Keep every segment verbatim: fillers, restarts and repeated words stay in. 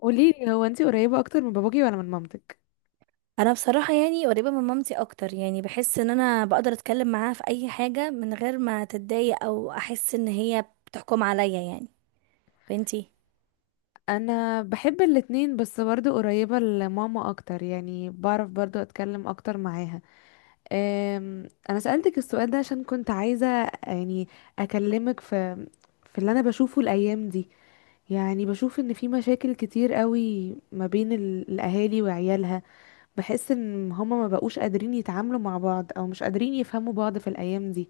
قولي لي، هو انتي قريبة اكتر من باباكي ولا من مامتك؟ انا بصراحه يعني قريبه من مامتي اكتر، يعني بحس ان انا بقدر اتكلم معاها في اي حاجه من غير ما تتضايق او احس ان هي بتحكم عليا يعني. وانتي؟ انا بحب الاتنين، بس برضو قريبة لماما اكتر، يعني بعرف برضو اتكلم اكتر معاها. أم، انا سألتك السؤال ده عشان كنت عايزة، يعني، اكلمك في في اللي انا بشوفه الايام دي. يعني بشوف ان في مشاكل كتير قوي ما بين ال- الاهالي وعيالها. بحس ان هما ما بقوش قادرين يتعاملوا مع بعض، او مش قادرين يفهموا بعض في الايام دي.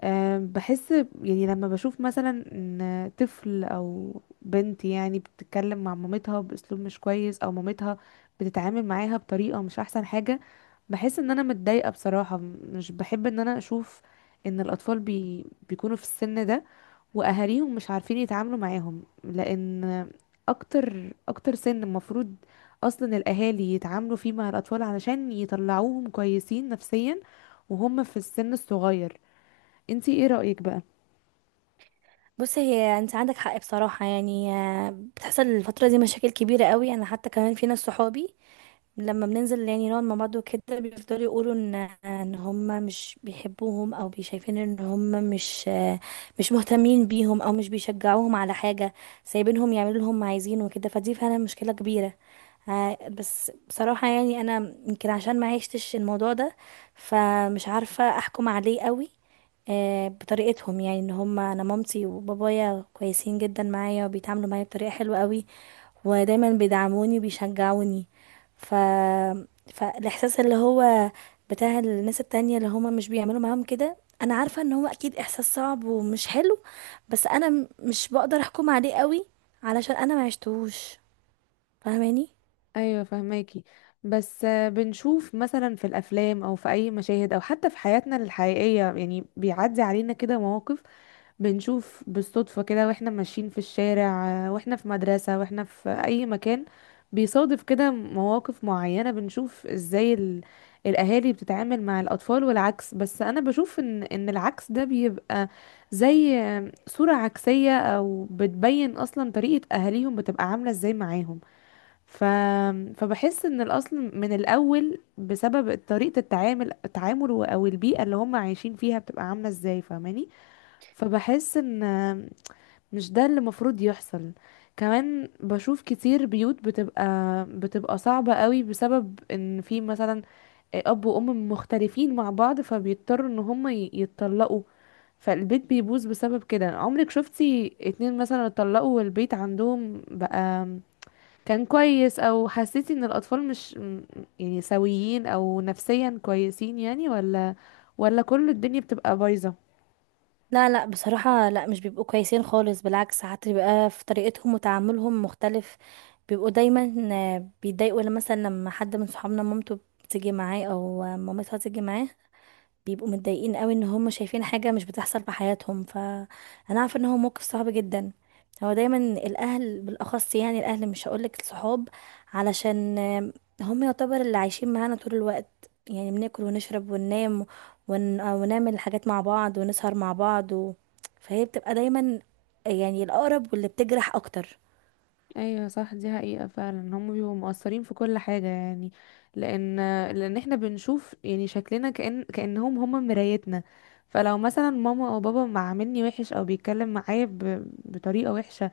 أه بحس يعني لما بشوف مثلا ان طفل او بنت يعني بتتكلم مع مامتها باسلوب مش كويس، او مامتها بتتعامل معاها بطريقة مش احسن حاجة. بحس ان انا متضايقة بصراحة. مش بحب ان انا اشوف ان الاطفال بي بيكونوا في السن ده واهاليهم مش عارفين يتعاملوا معاهم، لان اكتر اكتر سن المفروض اصلا الاهالي يتعاملوا فيه مع الاطفال، علشان يطلعوهم كويسين نفسيا وهم في السن الصغير. انتي ايه رأيك بقى؟ بصي، هي انت عندك حق بصراحه، يعني آه، بتحصل الفتره دي مشاكل كبيره قوي. انا حتى كمان في ناس صحابي لما بننزل يعني نقعد مع بعض وكده، بيفضلوا يقولوا ان ان هم مش بيحبوهم، او بيشايفين ان هم مش آه، مش مهتمين بيهم، او مش بيشجعوهم على حاجه، سايبينهم يعملوا اللي هم عايزينه وكده. فدي فعلا مشكله كبيره. ها- بس بصراحة يعني أنا يمكن عشان ما عشتش الموضوع ده، فمش عارفة أحكم عليه قوي. آه، بطريقتهم يعني ان هم، انا مامتي وبابايا كويسين جدا معايا، وبيتعاملوا معايا بطريقة حلوة قوي، ودايما بيدعموني وبيشجعوني. ف فالاحساس اللي هو بتاع الناس التانية اللي هم مش بيعملوا معاهم كده، انا عارفة ان هو اكيد احساس صعب ومش حلو. بس انا م- مش بقدر احكم عليه قوي علشان انا ما عشتهوش، فاهماني؟ ايوه، فهماكي. بس آه، بنشوف مثلا في الافلام او في اي مشاهد، او حتى في حياتنا الحقيقيه، يعني بيعدي علينا كده مواقف بنشوف بالصدفه، كده واحنا ماشيين في الشارع، آه، واحنا في مدرسه، واحنا في اي مكان بيصادف كده مواقف معينه، بنشوف ازاي ال... الاهالي بتتعامل مع الاطفال والعكس. بس انا بشوف ان ان العكس ده بيبقى زي آه، صوره عكسيه، او بتبين اصلا طريقه اهاليهم بتبقى عامله ازاي معاهم. ف... فبحس ان الاصل من الاول بسبب طريقه التعامل التعامل و- او البيئه اللي هم عايشين فيها بتبقى عامله ازاي، فاهماني؟ فبحس ان مش ده اللي المفروض يحصل. كمان بشوف كتير بيوت بتبقى بتبقى صعبه قوي، بسبب ان في مثلا اب وام مختلفين مع بعض فبيضطروا ان هم ي- يتطلقوا، فالبيت بيبوظ بسبب كده. عمرك شفتي اتنين مثلا اتطلقوا والبيت عندهم بقى كان كويس؟ او حسيتي ان الاطفال مش م- يعني سويين او نفسيا كويسين، يعني؟ ولا ولا كل الدنيا بتبقى بايظة؟ لا لا، بصراحة لا، مش بيبقوا كويسين خالص. بالعكس، ساعات بيبقى في طريقتهم وتعاملهم مختلف. بيبقوا دايما آه، بيتضايقوا لما مثلا لما حد من صحابنا مامته بتيجي معاه، او آه، مامتها تيجي معاه، بيبقوا متضايقين قوي ان هم شايفين حاجة مش بتحصل في حياتهم. فانا عارفة ان هو موقف صعب جدا. هو دايما الاهل بالاخص، يعني الاهل مش هقولك الصحاب، علشان آم، هم يعتبر اللي عايشين معانا طول الوقت. يعني بناكل ونشرب وننام، ون... ونعمل حاجات مع بعض، ونسهر مع بعض و... فهي بتبقى دايما يعني الاقرب واللي بتجرح اكتر. ايوه صح، دي حقيقة فعلا، هم بيبقوا مؤثرين في كل حاجة يعني. لان لان احنا بنشوف يعني شكلنا كأن كأنهم هم مرايتنا. فلو مثلا ماما او بابا ما عاملني وحش، او بيتكلم معايا ب... بطريقة وحشة،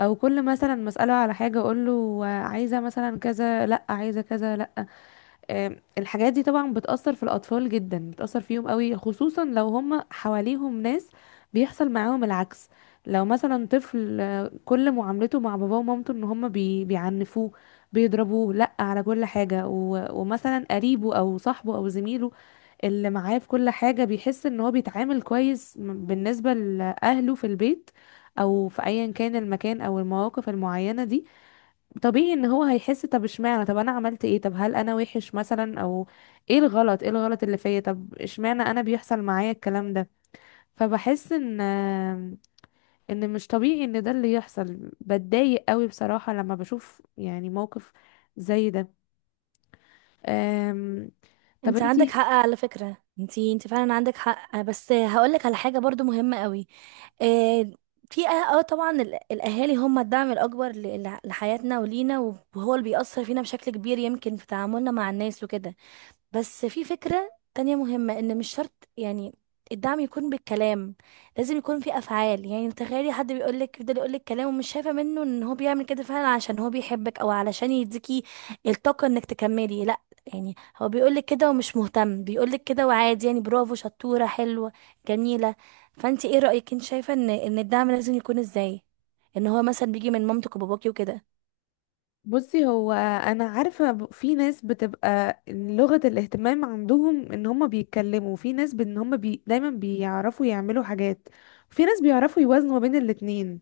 او كل مثلا مسأله على حاجة اقول له عايزة مثلا كذا، لا، عايزة كذا، لا. آم، الحاجات دي طبعا بتأثر في الأطفال جدا، بتأثر فيهم قوي، خصوصا لو هم حواليهم ناس بيحصل معاهم العكس. لو مثلا طفل، آه، كل معاملته مع باباه ومامته ان هم بي بيعنفوه، بيضربوه لا على كل حاجة، و- ومثلا قريبه او صاحبه او زميله اللي معاه في كل حاجة بيحس ان هو بيتعامل كويس م- بالنسبة لأهله في البيت، او في ايا كان المكان او المواقف المعينة دي، طبيعي ان هو هيحس، طب اشمعنى؟ طب انا عملت ايه؟ طب هل انا وحش مثلا؟ او ايه الغلط، ايه الغلط اللي فيا؟ طب اشمعنى انا بيحصل معايا الكلام ده؟ فبحس ان ان مش طبيعي ان ده اللي يحصل. بتضايق قوي بصراحة لما بشوف يعني موقف زي ده. أم، طب انت عندك انتي؟ حق على فكرة، انت انت فعلا عندك حق. بس هقولك على حاجة برضو مهمة قوي. آه، في اه آه طبعا ال- الاهالي هم الدعم الاكبر ل- ل- لحياتنا ولينا، وهو اللي بيأثر فينا بشكل كبير يمكن في تعاملنا مع الناس وكده. بس في فكرة تانية مهمة، ان مش شرط يعني الدعم يكون بالكلام، لازم يكون في افعال. يعني تخيلي حد بيقولك، يفضل يقولك كلام ومش شايفة منه ان هو بيعمل كده فعلا عشان هو بيحبك، او علشان يديكي الطاقة انك تكملي. لا، يعني هو بيقولك كده ومش مهتم، بيقولك كده وعادي، يعني برافو، شطورة، حلوة، جميلة. فانتي ايه رأيك؟ انت شايفة ان ان الدعم لازم يكون ازاي؟ ان هو مثلا بيجي من مامتك وباباكي وكده. بصي، هو انا عارفة ب- في ناس بتبقى لغة الاهتمام عندهم ان هما بيتكلموا، في ناس بان هما بي دايما بيعرفوا يعملوا حاجات، في ناس بيعرفوا يوازنوا ما بين الاتنين.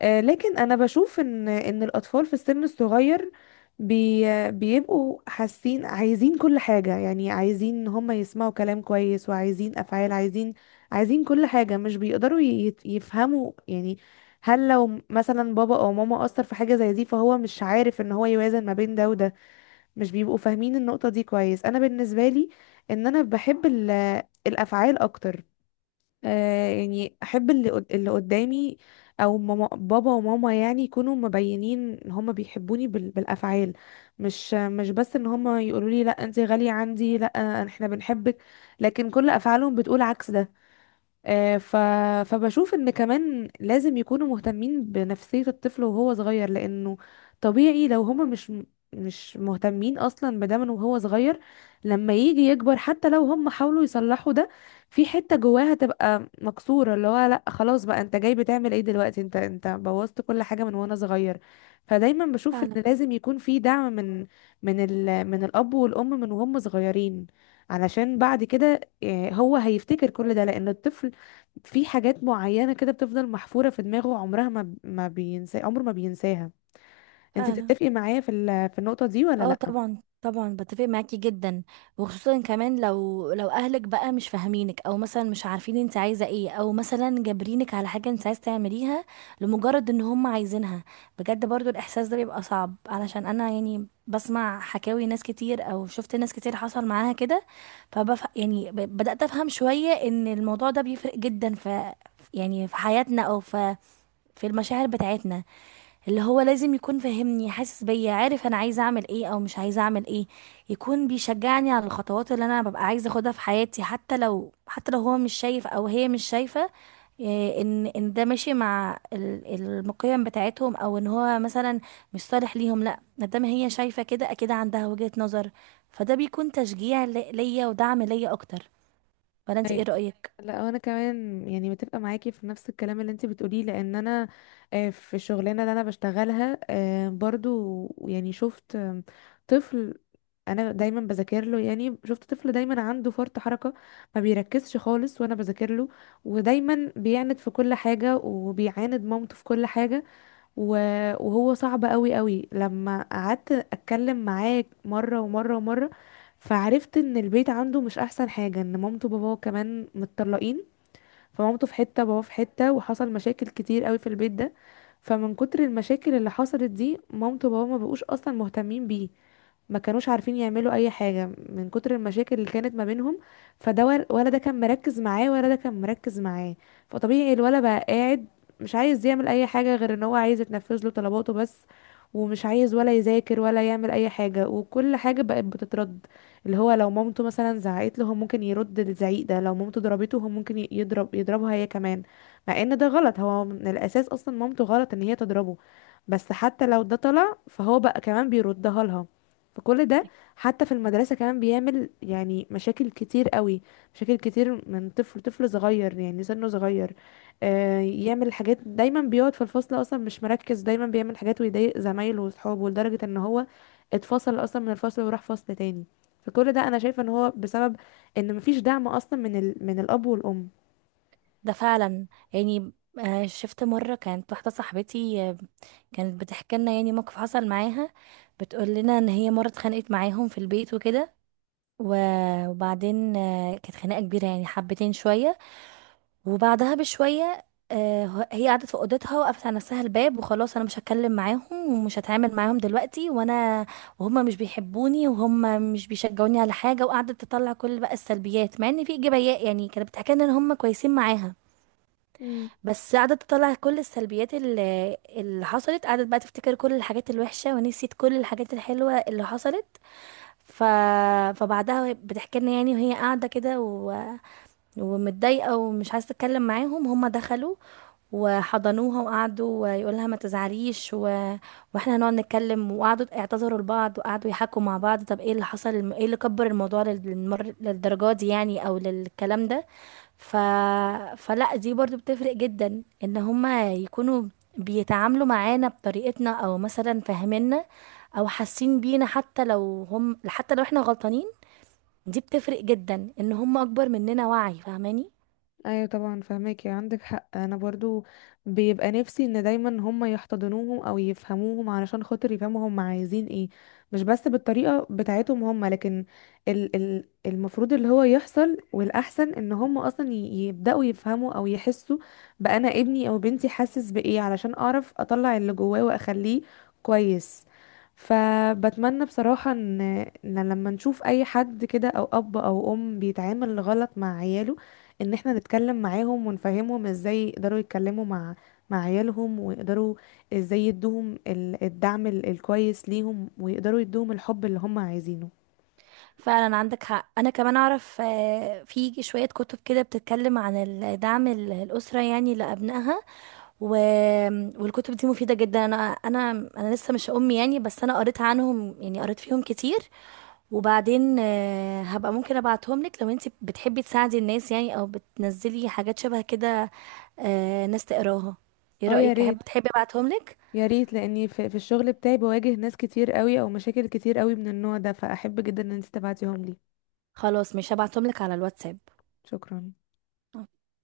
آه، لكن انا بشوف ان ان الاطفال في السن الصغير بي بيبقوا حاسين عايزين كل حاجة، يعني عايزين ان هم يسمعوا كلام كويس، وعايزين افعال، عايزين عايزين كل حاجة، مش بيقدروا ي- يفهموا يعني. هل لو مثلا بابا او ماما اثر في حاجة زي دي، فهو مش عارف ان هو يوازن ما بين ده وده؟ مش بيبقوا فاهمين النقطة دي كويس. انا بالنسبة لي، ان انا بحب ال- الافعال اكتر. آه يعني احب اللي قد- اللي قدامي، او ماما، بابا وماما، يعني يكونوا مبينين ان هما بيحبوني بال- بالافعال. مش مش بس ان هما يقولوا لي لا انت غالية عندي، لا احنا بنحبك، لكن كل افعالهم بتقول عكس ده. آه، ف... فبشوف ان كمان لازم يكونوا مهتمين بنفسية الطفل وهو صغير، لانه طبيعي لو هما مش مش مهتمين اصلا بده من وهو صغير، لما يجي يكبر حتى لو هم حاولوا يصلحوا ده، في حتة جواها تبقى مكسورة، اللي هو لا خلاص بقى، انت جاي بتعمل ايه دلوقتي؟ انت انت بوظت كل حاجة من وانا صغير. فدايما بشوف فعلا. ان لازم يكون في دعم من من ال... من الاب والام من وهم صغيرين، علشان بعد كده آه، هو هيفتكر كل ده، لان الطفل في حاجات معينة كده بتفضل محفورة في دماغه، عمرها ما ما بينسى، عمره ما بينساها. انت فعلا. بتتفقي معايا في ال- في النقطة دي ولا اه، لا؟ طبعا طبعا بتفق معاكي جدا. وخصوصا كمان لو لو اهلك بقى مش فاهمينك، او مثلا مش عارفين انت عايزه ايه، او مثلا جابرينك على حاجه انت عايز تعمليها لمجرد ان هم عايزينها. بجد برضو الاحساس ده بيبقى صعب علشان انا يعني بسمع حكاوي ناس كتير، او شفت ناس كتير حصل معاها كده. فبف يعني ب- بدأت افهم شويه ان الموضوع ده بيفرق جدا في، يعني في حياتنا، او في في المشاعر بتاعتنا. اللي هو لازم يكون فاهمني، حاسس بيا، عارف انا عايزه اعمل ايه او مش عايزه اعمل ايه، يكون بيشجعني على الخطوات اللي انا ببقى عايزه اخدها في حياتي، حتى لو حتى لو هو مش شايف او هي مش شايفه. إيه، ان ان ده ماشي مع ال- المقيم بتاعتهم، او ان هو مثلا مش صالح ليهم. لا، ما دام هي شايفه كده، اكيد عندها وجهة نظر. فده بيكون تشجيع لي- ليا ودعم ليا اكتر. ولا انت ايه أي- رأيك؟ لا، انا كمان يعني متفقة معاكي في نفس الكلام اللي انت بتقوليه، لان انا آه، في الشغلانة اللي انا بشتغلها، آه، برضو يعني شفت، آم، طفل، انا دايما بذاكر له، يعني شفت طفل دايما عنده فرط حركة، ما بيركزش خالص وانا بذاكر له، ودايما بيعند في كل حاجة، وبيعاند مامته في كل حاجة. و- وهو صعب قوي قوي. لما قعدت اتكلم معاه مره ومره ومره، فعرفت ان البيت عنده مش احسن حاجه، ان مامته وباباه كمان متطلقين، فمامته في حته وباباه في حته، وحصل مشاكل كتير قوي في البيت ده. فمن كتر المشاكل اللي حصلت دي، مامته وباباه ما بقوش اصلا مهتمين بيه، ما كانوش عارفين يعملوا اي حاجة من كتر المشاكل اللي كانت ما بينهم. فده ور- ولا ده كان مركز معاه ولا ده كان مركز معاه. فطبيعي الولد بقى قاعد مش عايز يعمل اي حاجة، غير ان هو عايز يتنفذ له طلباته بس، ومش عايز ولا يذاكر ولا يعمل اي حاجة، وكل حاجة بقت بتترد. اللي هو لو مامته مثلا زعقت له، هو ممكن يرد الزعيق ده، لو مامته ضربته هو ممكن ي- يضرب يضربها هي كمان. مع ان ده غلط، هو من الاساس اصلا مامته غلط ان هي تضربه، بس حتى لو ده طلع فهو بقى كمان بيردها لها. فكل ده، حتى في المدرسة كمان بيعمل يعني مشاكل كتير قوي، مشاكل كتير من طفل، طفل صغير يعني سنه صغير. آه يعمل حاجات، دايما بيقعد في الفصل اصلا مش مركز، دايما بيعمل حاجات ويضايق زمايله واصحابه لدرجة ان هو اتفصل اصلا من الفصل وراح فصل تاني. فكل ده انا شايفة ان هو بسبب ان مفيش دعم اصلا من ال... من الاب والام. ده فعلا. يعني آه، شفت مرة كانت واحدة صاحبتي، آه، كانت بتحكي لنا يعني موقف حصل معاها. بتقول لنا ان هي مرة اتخانقت معاهم في البيت وكده، و- وبعدين آه، كانت خناقة كبيرة يعني، حبتين شوية. وبعدها بشوية آه، ه- هي قعدت في اوضتها، وقفت على نفسها الباب، وخلاص انا مش هتكلم معاهم ومش هتعامل معاهم دلوقتي، وانا وهم مش بيحبوني، وهم مش بيشجعوني على حاجة. وقعدت تطلع كل بقى السلبيات، مع ان في ايجابيات، يعني كانت بتحكي لنا ان هم كويسين معاها، بس قعدت تطلع كل السلبيات اللي, اللي حصلت. قعدت بقى تفتكر كل الحاجات الوحشة، ونسيت كل الحاجات الحلوة اللي حصلت. ف... فبعدها، وهي بتحكي لنا يعني، وهي قاعدة كده، ومتضايقة، ومش عايزة اتكلم معاهم، هما دخلوا وحضنوها، وقعدوا يقول لها ما تزعليش و... واحنا هنقعد نتكلم. وقعدوا اعتذروا لبعض، وقعدوا يحكوا مع بعض، طب ايه اللي حصل، الم- ايه اللي كبر الموضوع لل- للمر... للدرجة دي يعني، او للكلام ده. ف... فلا، دي برضو بتفرق جدا، ان هما يكونوا بيتعاملوا معانا بطريقتنا او مثلا فاهميننا، او حاسين بينا، حتى لو هم حتى لو احنا غلطانين. دي بتفرق جدا ان هم اكبر مننا وعي، فاهماني؟ ايوه طبعا فهماكي، عندك حق. انا برضو بيبقى نفسي ان دايما هم يحتضنوهم او يفهموهم، علشان خاطر يفهموا هم عايزين ايه، مش بس بالطريقه بتاعتهم هم، لكن ال ال المفروض اللي هو يحصل والاحسن ان هم اصلا ي- يبداوا يفهموا او يحسوا بانا ابني او بنتي حاسس بايه، علشان اعرف اطلع اللي جواه واخليه كويس. فبتمنى بصراحة ان إن لما نشوف اي حد كده، او اب او ام بيتعامل غلط مع عياله، ان احنا نتكلم معاهم ونفهمهم ازاي يقدروا يتكلموا مع مع عيالهم، ويقدروا ازاي يدوهم ال- الدعم ال- الكويس ليهم، ويقدروا يدوهم الحب اللي هم عايزينه. فعلا عندك حق. انا كمان اعرف، آه، في شوية كتب كده بتتكلم عن ال- دعم ال- الأسرة يعني لأبنائها و... والكتب دي مفيدة جدا. انا انا انا لسه مش ام يعني، بس انا قريت عنهم يعني، قريت فيهم كتير. وبعدين آه، هبقى ممكن ابعتهم لك لو انت بتحبي تساعدي الناس يعني، او بتنزلي حاجات شبه كده، آه، ناس تقراها. ايه اه يا رأيك؟ ريت، احب تحبي ابعتهم لك؟ يا ريت، لاني في, في الشغل بتاعي بواجه ناس كتير قوي او مشاكل كتير قوي من النوع ده، فاحب جدا ان انت تبعتيهم لي. خلاص، مش هبعتهم لك على الواتساب. شكرا.